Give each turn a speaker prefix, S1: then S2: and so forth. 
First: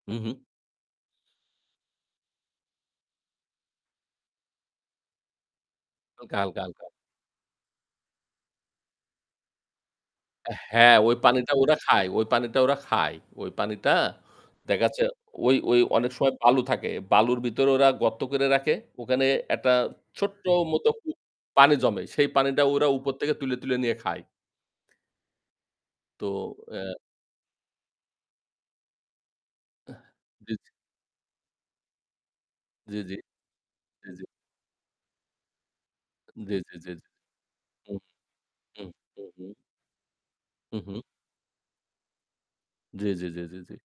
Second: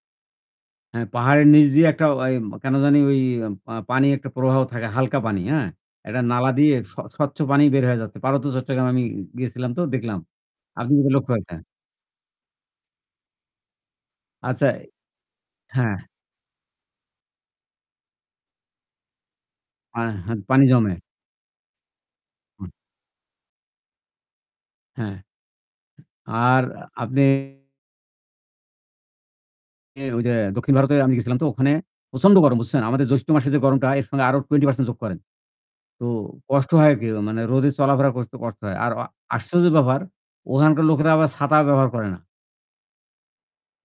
S1: হু, হু।
S2: হ্যাঁ, পাহাড়ের নিচ দিয়ে একটা ওই কেন জানি ওই পা পানি একটা প্রবাহ থাকে, হালকা পানি, হ্যাঁ? একটা
S1: হাল্কা,
S2: নালা
S1: হাল্কা,
S2: দিয়ে
S1: হাল্কা।
S2: স স্বচ্ছ পানি বের হয়ে যাচ্ছে। পার্বত্য চট্টগ্রামে আমি গেছিলাম তো দেখলাম।
S1: আ হ্যাঁ,
S2: আপনার কি
S1: ওই
S2: লক্ষ্য
S1: পানিটা
S2: হয়েছে?
S1: ওরা খায় ওই পানিটা ওরা খায়। ওই পানিটা
S2: আচ্ছা, এ
S1: দেখা যাচ্ছে ওই, ওই
S2: হ্যাঁ।
S1: অনেক সময় বালু থাকে। বালুর ভিতর ওরা গর্ত করে রাখে। ওখানে একটা
S2: আ হ্যাঁ।
S1: ছোট্ট
S2: পানি
S1: মতো
S2: জমে।
S1: কু পানি জমে। সেই পানিটা
S2: হুম।
S1: ওরা উপর থেকে তুলে, তুলে নিয়ে খায়।
S2: হ্যাঁ।
S1: তো,
S2: আর
S1: অ্যা
S2: আপনি
S1: এহ
S2: ই ওইযে
S1: জি, জি।
S2: দক্ষিণ ভারতে আমি গেছিলাম তো ওখানে প্রচণ্ড গরম বুঝছেন?
S1: জি,
S2: আমাদের
S1: জি,
S2: জ্যৈষ্ঠ মাসের যে গরমটা এর
S1: জি,
S2: সঙ্গে
S1: জি।
S2: আরও 20% যোগ করেন। তো
S1: জি,
S2: কষ্ট
S1: জি,
S2: হয়
S1: জি, জি।
S2: আরকি মানে রোদে
S1: হুম,
S2: চলাফেরা করতে কষ্ট, কষ্ট হয়।
S1: হুম,
S2: আর আ
S1: হুম, হুম।
S2: আশ্চর্য ব্যাপার,
S1: হু,
S2: ওখানকার
S1: হু।
S2: লোকেরা আবার ছাতা ব্যবহার করে না।
S1: জি, জি, জি, জি, জি।